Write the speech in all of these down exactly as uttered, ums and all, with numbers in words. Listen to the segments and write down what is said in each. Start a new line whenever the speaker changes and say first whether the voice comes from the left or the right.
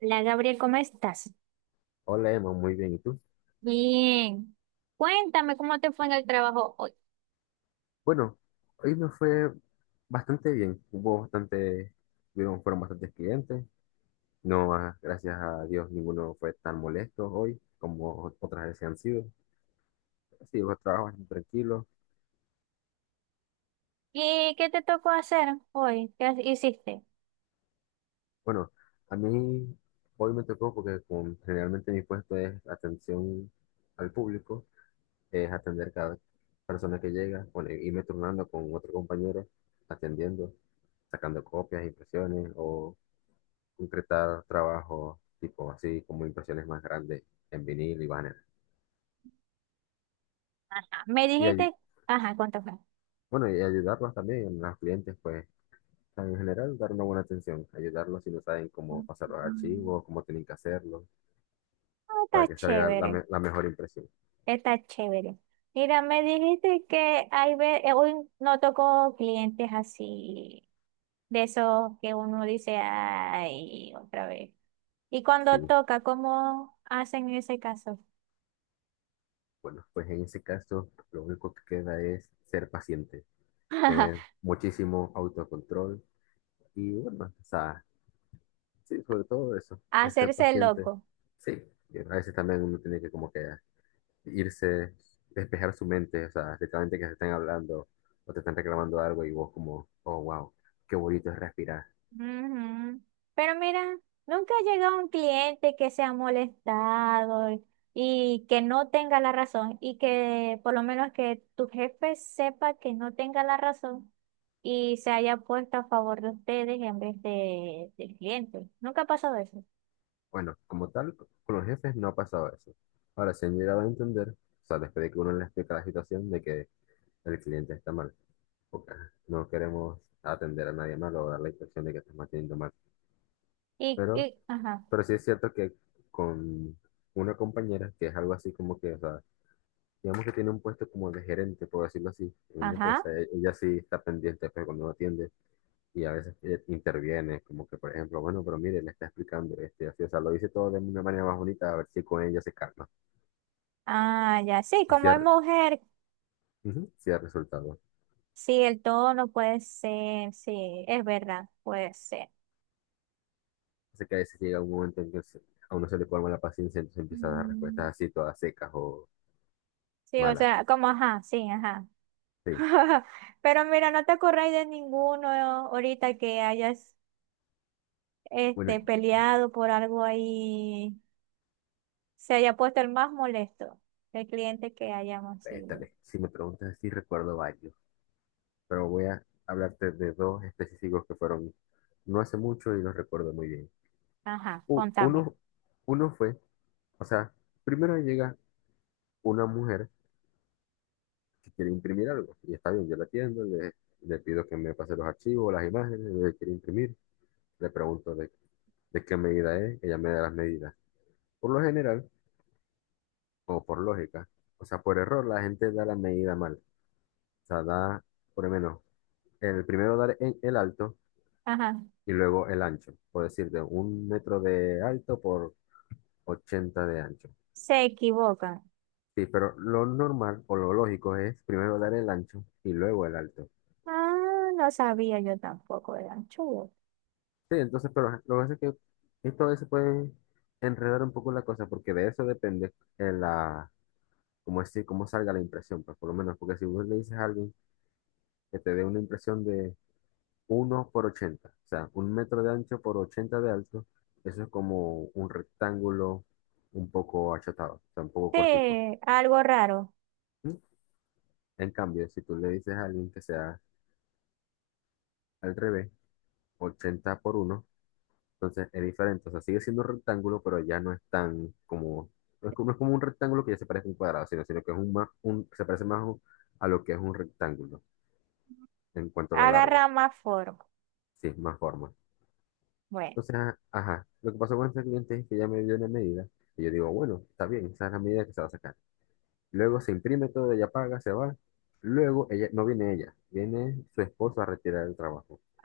right: Hola Gabriel, ¿cómo estás?
left: Hola Emma, muy bien. ¿Y tú?
right: Bien, cuéntame cómo te fue en el trabajo hoy.
left: Bueno, hoy me fue bastante bien. Hubo bastante, hubieron- fueron bastantes clientes. No, ah, gracias a Dios, ninguno fue tan molesto hoy como otras veces han sido. Sí, los trabajos bastante tranquilos.
right: ¿Y qué te tocó hacer hoy? ¿Qué has- ¿hiciste?
left: Bueno, a mí hoy me tocó porque con- generalmente mi puesto es atención al público, es atender cada persona que llega, bueno, irme turnando con otro compañero, atendiendo, sacando copias, impresiones o concretar trabajos tipo así, como impresiones más grandes en vinil y banner.
right: Ajá. Me
left: Y, ayu-
right: dijiste, ajá, ¿cuánto fue?
left: bueno, y ayudarlos también a los clientes, pues, o sea, en general, dar una buena atención, ayudarlos si no saben cómo pasar los
right: Mm.
left: archivos, cómo tienen que hacerlo,
right: Ah, está
left: para que salga la,
right: chévere,
left: me- la mejor impresión.
right: está chévere. Mira, me dijiste que hay ve- eh, hoy no tocó clientes así, de esos que uno dice, ay, otra vez. Y cuando
left: Sí,
right: toca, ¿cómo hacen en ese caso?
left: bueno, pues en ese caso, lo único que queda es ser paciente, tener muchísimo autocontrol y, bueno, o sea, sí, sobre todo eso, es ser
right: Hacerse
left: paciente.
right: loco.
left: Sí, y a veces también uno tiene que como que irse, despejar su mente, o sea, literalmente que se estén hablando o te están reclamando algo y vos como, oh, wow, qué bonito es respirar.
right: Ujú. Pero mira, nunca ha llegado un cliente que se ha molestado y y que no tenga la razón y que por lo menos que tu jefe sepa que no tenga la razón y se haya puesto a favor de ustedes en vez de, del cliente. Nunca ha pasado eso.
left: Bueno, como tal, con los jefes no ha pasado eso. Ahora, se han llegado a entender, o sea, después de que uno les explica la situación de que el cliente está mal, porque no queremos atender a nadie mal o dar la impresión de que estamos atendiendo mal.
right: Y,
left: Pero,
right: y, ajá,
left: pero sí es cierto que con una compañera, que es algo así como que, o sea, digamos que tiene un puesto como de gerente, por decirlo así, en una
right: ajá.
left: empresa. E- Ella sí está pendiente, pues cuando no atiende y a veces eh, interviene, como que, por ejemplo, bueno, pero mire, le está explicando, este, así, o sea, lo dice todo de una manera más bonita, a ver si con ella se calma.
right: Ah, ya, sí,
left: Y si
right: como es
left: ha,
right: mujer,
left: ujú, sí ha resultado.
right: sí, el tono puede ser, sí, es verdad, puede ser.
left: Así que a veces llega un momento en que se- a uno se le colma la paciencia, entonces empieza a dar respuestas
right: Mm,
left: así, todas secas o
right: sí, o
left: malas.
right: sea, como, ajá, sí, ajá.
left: Sí.
right: Pero mira, ¿no te acordáis de ninguno? ¿No? Ahorita que hayas
left: Bueno,
right: este, peleado por algo ahí, se haya puesto el más molesto, el cliente que hayamos sido.
left: préstale. Si me preguntas, sí recuerdo varios, pero voy a hablarte de dos específicos que fueron no hace mucho y los recuerdo muy bien.
right: Ajá,
left: u-
right: contame.
left: uno, uno fue, o sea, primero llega una mujer que quiere imprimir algo, y está bien, yo la atiendo, le, le pido que me pase los archivos, las imágenes, le quiere imprimir, le pregunto de, de qué medida es, ella me da las medidas. Por lo general, o por lógica, o sea, por error, la gente da la medida mal, o sea, da, por lo menos, el primero dar en el alto
right: Ajá,
left: y luego el ancho, por decirte, un metro de alto por ochenta de ancho.
right: se equivocan.
left: Sí, pero lo normal o lo lógico es primero dar el ancho y luego el alto.
right: Ah, no sabía yo tampoco, eran chulos.
left: Sí, entonces, pero ajá, lo que pasa es que esto a veces puede enredar un poco la cosa porque de eso depende eh, la, cómo es, cómo salga la impresión, pues por lo menos, porque si vos le dices a alguien que te dé una impresión de uno por ochenta o sea, un metro de ancho por ochenta de alto, eso es como un rectángulo un poco achatado, o sea, un poco cortico.
right: Sí, algo raro.
left: ¿Mm? En cambio, si tú le dices a alguien que sea al revés, ochenta por uno. Entonces es diferente, o sea, sigue siendo un rectángulo, pero ya no es tan como, no es como, no es como un rectángulo que ya se parece a un cuadrado, sino, sino que es un más, un, se parece más un- a lo que es un rectángulo en cuanto a lo largo,
right: Agarra más forma.
left: sí, más forma.
right: Bueno,
left: Entonces, a- ajá, lo que pasó con este cliente es que ya me dio una medida y yo digo, bueno, está bien, esa es la medida que se va a sacar. Luego se imprime todo, ella paga, se va. Luego ella, no viene ella, viene su esposo a retirar el trabajo.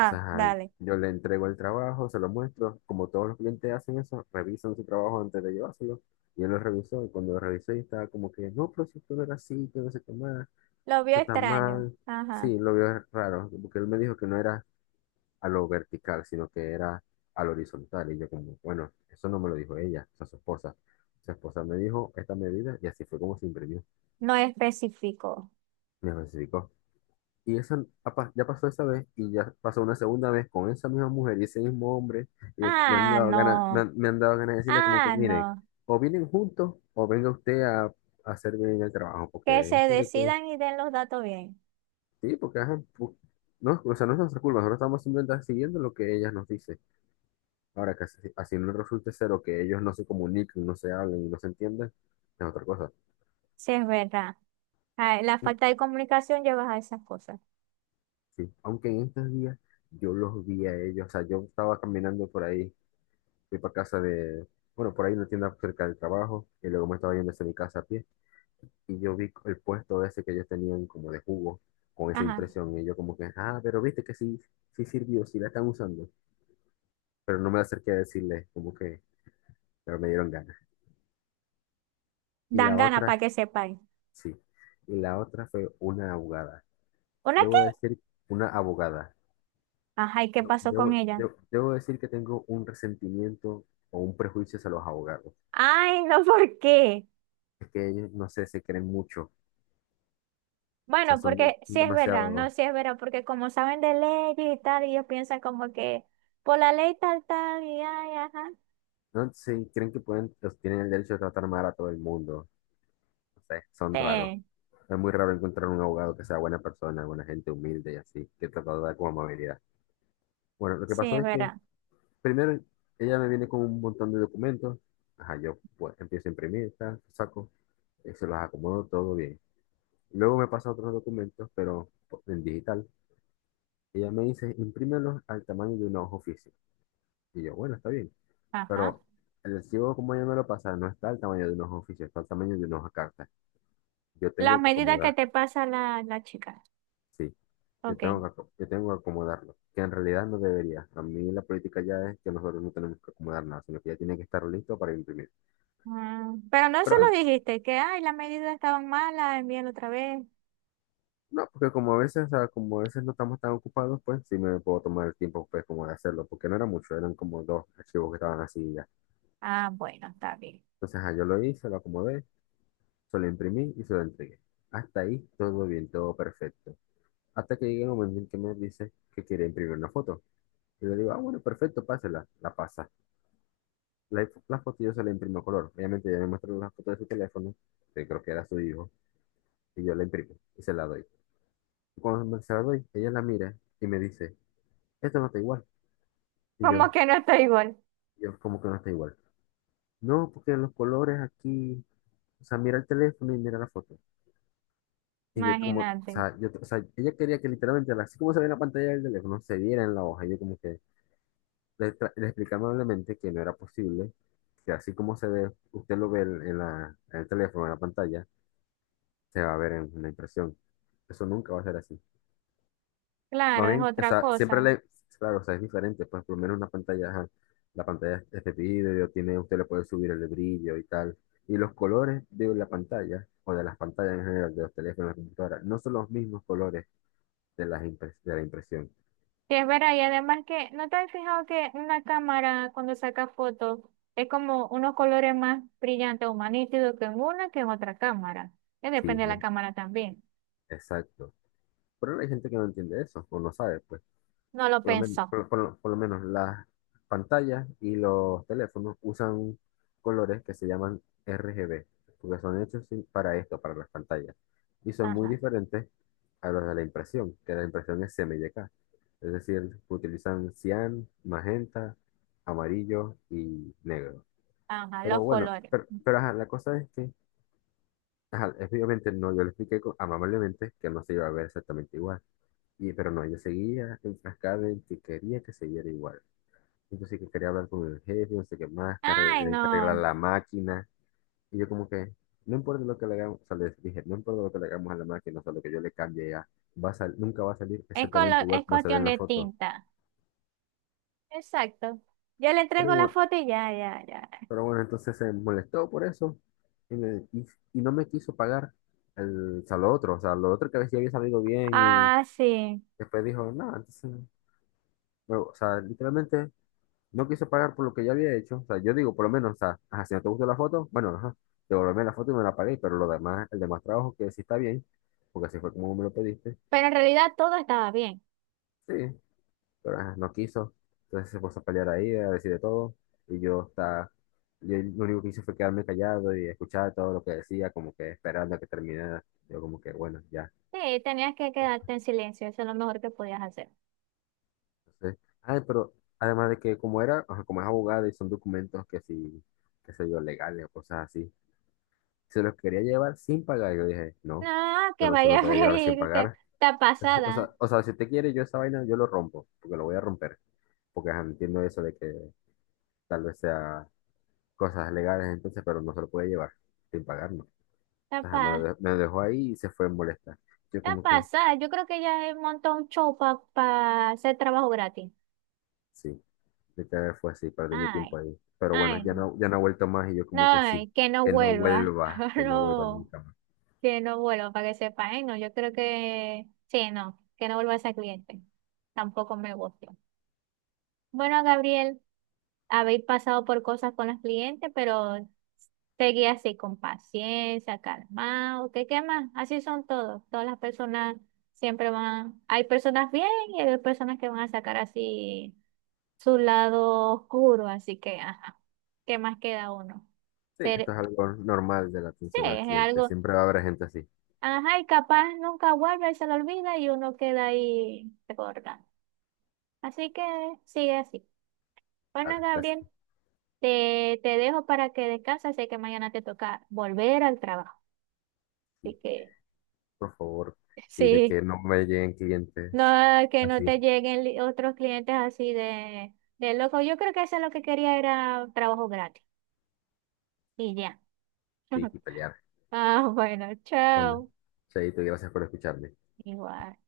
left: O sea,
right: dale.
left: yo le entrego el trabajo, se lo muestro, como todos los clientes hacen eso, revisan su trabajo antes de llevárselo. Y él lo revisó, y cuando lo revisó, y estaba como que, no, pero si esto no era así, que no sé qué más,
right: Lo vio
left: esto está
right: extraño.
left: mal.
right: Ajá,
left: Sí, lo vio raro, porque él me dijo que no era a lo vertical, sino que era a lo horizontal. Y yo como, bueno, eso no me lo dijo ella, o sea, su esposa. Su esposa me dijo esta medida, y así fue como se imprimió,
right: no especificó.
left: me especificó. Y esa, apa- ya pasó esa vez y ya pasó una segunda vez con esa misma mujer y ese mismo hombre. Y me han
right: Ah,
left: dado ganas, me
right: no.
left: han, me han dado ganas de decirle como que,
right: Ah,
left: miren,
right: no.
left: o vienen juntos o venga usted a, a hacer bien el trabajo.
right: Que se
left: Porque es de que,
right: decidan y den los datos bien.
left: sí, porque ajá, pu- no, o sea, no es nuestra culpa, nosotros estamos simplemente siguiendo lo que ellas nos dicen. Ahora que así, así no resulte ser o que ellos no se comuniquen, no se hablen y no se entiendan, es otra cosa.
right: Sí, es verdad. Ah, la falta de comunicación lleva a esas cosas.
left: Sí, aunque en estos días yo los vi a ellos, o sea, yo estaba caminando por ahí fui para casa de, bueno, por ahí una tienda cerca del trabajo, y luego me estaba yendo hacia mi casa a pie, y yo vi el puesto ese que ellos tenían como de jugo, con esa
right: Ajá.
left: impresión, y yo como que, ah, pero viste que sí, sí sirvió, sí la están usando, pero no me acerqué a decirles, como que, pero me dieron ganas. Y
right: Dan
left: la
right: ganas para
left: otra,
right: que sepáis.
left: sí, y la otra fue una abogada,
right: ¿Una qué?
left: debo decir, una abogada.
right: Ajá, ¿y qué pasó con
left: Debo,
right: ella?
left: debo, debo decir que tengo un resentimiento o un prejuicio hacia los abogados.
right: Ay, no, ¿por qué?
left: Es que ellos, no sé, se creen mucho. O sea,
right: Bueno,
left: son, de-
right: porque sí
left: son
right: es verdad, no,
left: demasiado.
right: sí es verdad, porque como saben de leyes y tal, ellos piensan como que por la ley tal, tal, y ay, ajá.
left: No sé, creen que pueden, los- tienen el derecho de tratar mal a todo el mundo. No sé, son raros.
right: Sí,
left: Es muy raro encontrar un abogado que sea buena persona, buena gente humilde y así, que trata de dar como amabilidad. Bueno, lo que
right: sí
left: pasó
right: es
left: es que
right: verdad.
left: primero ella me viene con un montón de documentos. Ajá, yo pues, empiezo a imprimir, tal, saco, eh, se los acomodo todo bien. Luego me pasa otros documentos, pero en digital. Ella me dice, imprímelos al tamaño de una hoja oficial. Y yo, bueno, está bien.
right: Ajá.
left: Pero el recibo, como yo me lo pasa, no está al tamaño de unos oficios, está al tamaño de unos cartas. Yo
right: Las
left: tengo que
right: medidas que
left: acomodar,
right: te pasa la, la chica.
left: sí, yo
right: Ok.
left: tengo que, aco- yo tengo que acomodarlo, que en realidad no debería. A mí la política ya es que nosotros no tenemos que acomodar nada, sino que ya tiene que estar listo para imprimir.
right: Mm, pero no se
left: Pero ah,
right: lo dijiste, que ay, las medidas estaban malas, envíalo otra vez.
left: no, porque como a veces, ah, como a veces no estamos tan ocupados, pues sí me puedo tomar el tiempo, pues, como de hacerlo, porque no era mucho, eran como dos archivos que estaban así y ya.
right: Ah, bueno, está bien.
left: Entonces, ah, yo lo hice, lo acomodé, se lo imprimí y se lo entregué. Hasta ahí todo bien, todo perfecto. Hasta que llega un momento en que me dice que quiere imprimir una foto. Y le digo, ah, bueno, perfecto, pásela. La pasa. La, la foto yo se la imprimo a color. Obviamente ella me muestra la foto de su teléfono, que creo que era su hijo, y yo la imprimo y se la doy. Y cuando me- se la doy, ella la mira y me dice, esto no está igual. Y
right: Como
left: yo,
right: que no estoy igual,
left: yo, ¿cómo que no está igual? No, porque los colores aquí, o sea, mira el teléfono y mira la foto. Y yo como, o
right: imagínate.
left: sea, yo, o sea, ella quería que literalmente, así como se ve en la pantalla del teléfono, se viera en la hoja. Y yo como que... le, tra- le expliqué amablemente que no era posible, que así como se ve, usted lo ve en, en la, en el teléfono, en la pantalla, se va a ver en la impresión. Eso nunca va a ser así. Más
right: Claro, es
left: bien, o
right: otra
left: sea, siempre
right: cosa.
left: le, claro, o sea, es diferente, pues por lo menos una pantalla, ajá, la pantalla es de vidrio, tiene, usted le puede subir el brillo y tal. Y los colores de la pantalla, o de las pantallas en general, de los teléfonos, de la computadora, no son los mismos colores de, las impres- de la impresión.
right: Sí, es verdad, y además que, ¿no te has fijado que una cámara cuando saca fotos es como unos colores más brillantes o más nítidos que en una que en otra cámara? Que
left: Sí,
right: depende de la
left: es-
right: cámara también.
left: exacto. Pero hay gente que no entiende eso, o no sabe, pues.
right: No lo
left: Por lo menos,
right: pensó.
left: por, por lo por lo menos las pantallas y los teléfonos usan colores que se llaman R G B, porque son hechos sin- para esto, para las pantallas. Y son muy
right: Ajá,
left: diferentes a los de la impresión, que la impresión es C M Y K. Es decir, utilizan cian, magenta, amarillo y negro.
right: ajá,
left: Pero
right: los
left: bueno,
right: colores.
left: pero, pero ajá, la cosa es que, ajá, es- obviamente no, yo le expliqué co- amablemente que no se iba a ver exactamente igual. Y, pero no, yo seguía enfrascado en que quería que se viera igual. Entonces sí que quería hablar con el jefe, no sé qué más, que arregl-
right: Ay,
left: tienen que arreglar
right: no,
left: la máquina. Y yo como que, no importa lo que le hagamos, o sea, les dije, no importa lo que le hagamos a la máquina, o sea, lo que yo le cambie ya, va a sal- nunca va a salir
right: es,
left: exactamente
right: colo-
left: igual
right: es
left: como se ve
right: cuestión
left: en la
right: de
left: foto.
right: tinta. Exacto. Yo le
left: Pero
right: entrego la
left: bueno,
right: foto y ya, ya, ya.
left: pero bueno, entonces se molestó por eso y, me- y- y no me quiso pagar el, o sea, lo otro, o sea, lo otro que a veces había salido bien y
right: Ah, sí.
left: después dijo, no, entonces, bueno, o sea, literalmente no quise pagar por lo que ya había hecho. O sea, yo digo, por lo menos, o sea, ajá, si no te gustó la foto, bueno, ajá, devolverme la foto y me la pagué, pero lo demás, el demás trabajo que sí está bien, porque así fue como me lo pediste.
right: Pero en realidad todo estaba bien.
left: Sí, pero ajá, no quiso. Entonces se puso a pelear ahí, a decir de todo. Y yo, está, yo lo único que hice fue quedarme callado y escuchar todo lo que decía, como que esperando a que terminara. Yo como que, bueno, ya.
right: Sí, tenías que
left: pues,
right: quedarte en silencio, eso es lo mejor que podías hacer.
left: Entonces, ay, pero además de que como era, ajá, como es abogado y son documentos que sí, qué sé yo, legales o cosas así. Se los quería llevar sin pagar. Yo dije, no,
right: No,
left: esto
right: que
left: no se
right: vaya
left: lo
right: a
left: puede llevar sin
right: freírte.
left: pagar.
right: Está
left: O sea, si- o
right: pasada,
left: sea, o sea, si usted quiere, yo esa vaina, yo lo rompo, porque lo voy a romper. Porque ajá, entiendo eso de que tal vez sea cosas legales entonces, pero no se lo puede llevar sin pagar, no.
right: está,
left: Ajá, me lo
right: pa-
left: de- me lo dejó ahí y se fue molesta. Yo
right: está
left: como que,
right: pasada. Yo creo que ella montó un show para hacer trabajo gratis.
left: sí, literal fue así, perdí mi tiempo
right: Ay,
left: ahí. Pero
right: ay,
left: bueno, ya no, ya no ha vuelto más y yo
right: no,
left: como que sí,
right: ay, que no
left: que no
right: vuelva.
left: vuelva, que no vuelva
right: No,
left: nunca más.
right: que no vuelva, para que sepa. Ay, no, yo creo que sí, no, que no vuelva esa cliente. Tampoco me gusta. Bueno, Gabriel, habéis pasado por cosas con los clientes, pero seguí así con paciencia, calmado, ¿qué, ¿qué más? Así son todos. Todas las personas siempre van, hay personas bien y hay personas que van a sacar así su lado oscuro, así que, ajá, ¿qué más queda uno?
left: Sí,
right: Ser,
left: esto es algo normal de la
right: sí,
left: atención al
right: es
left: cliente.
right: algo,
left: Siempre va a haber gente así.
right: ajá, y capaz nunca vuelve y se lo olvida y uno queda ahí recordando. Así que sigue así. Bueno,
left: Dale, gracias.
right: Gabriel. Te, te dejo para que descanses, sé que mañana te toca volver al trabajo. Así que
left: Por favor, y de que
right: sí,
left: no me lleguen
right: no
left: clientes
right: que no
left: así,
right: te lleguen li- otros clientes así de, de loco. Yo creo que eso es lo que quería era trabajo gratis. Y ya.
left: sí, y pelear.
right: Ah, bueno,
left: Bueno,
right: chao.
left: Chaito, y gracias por escucharme.
right: Igual.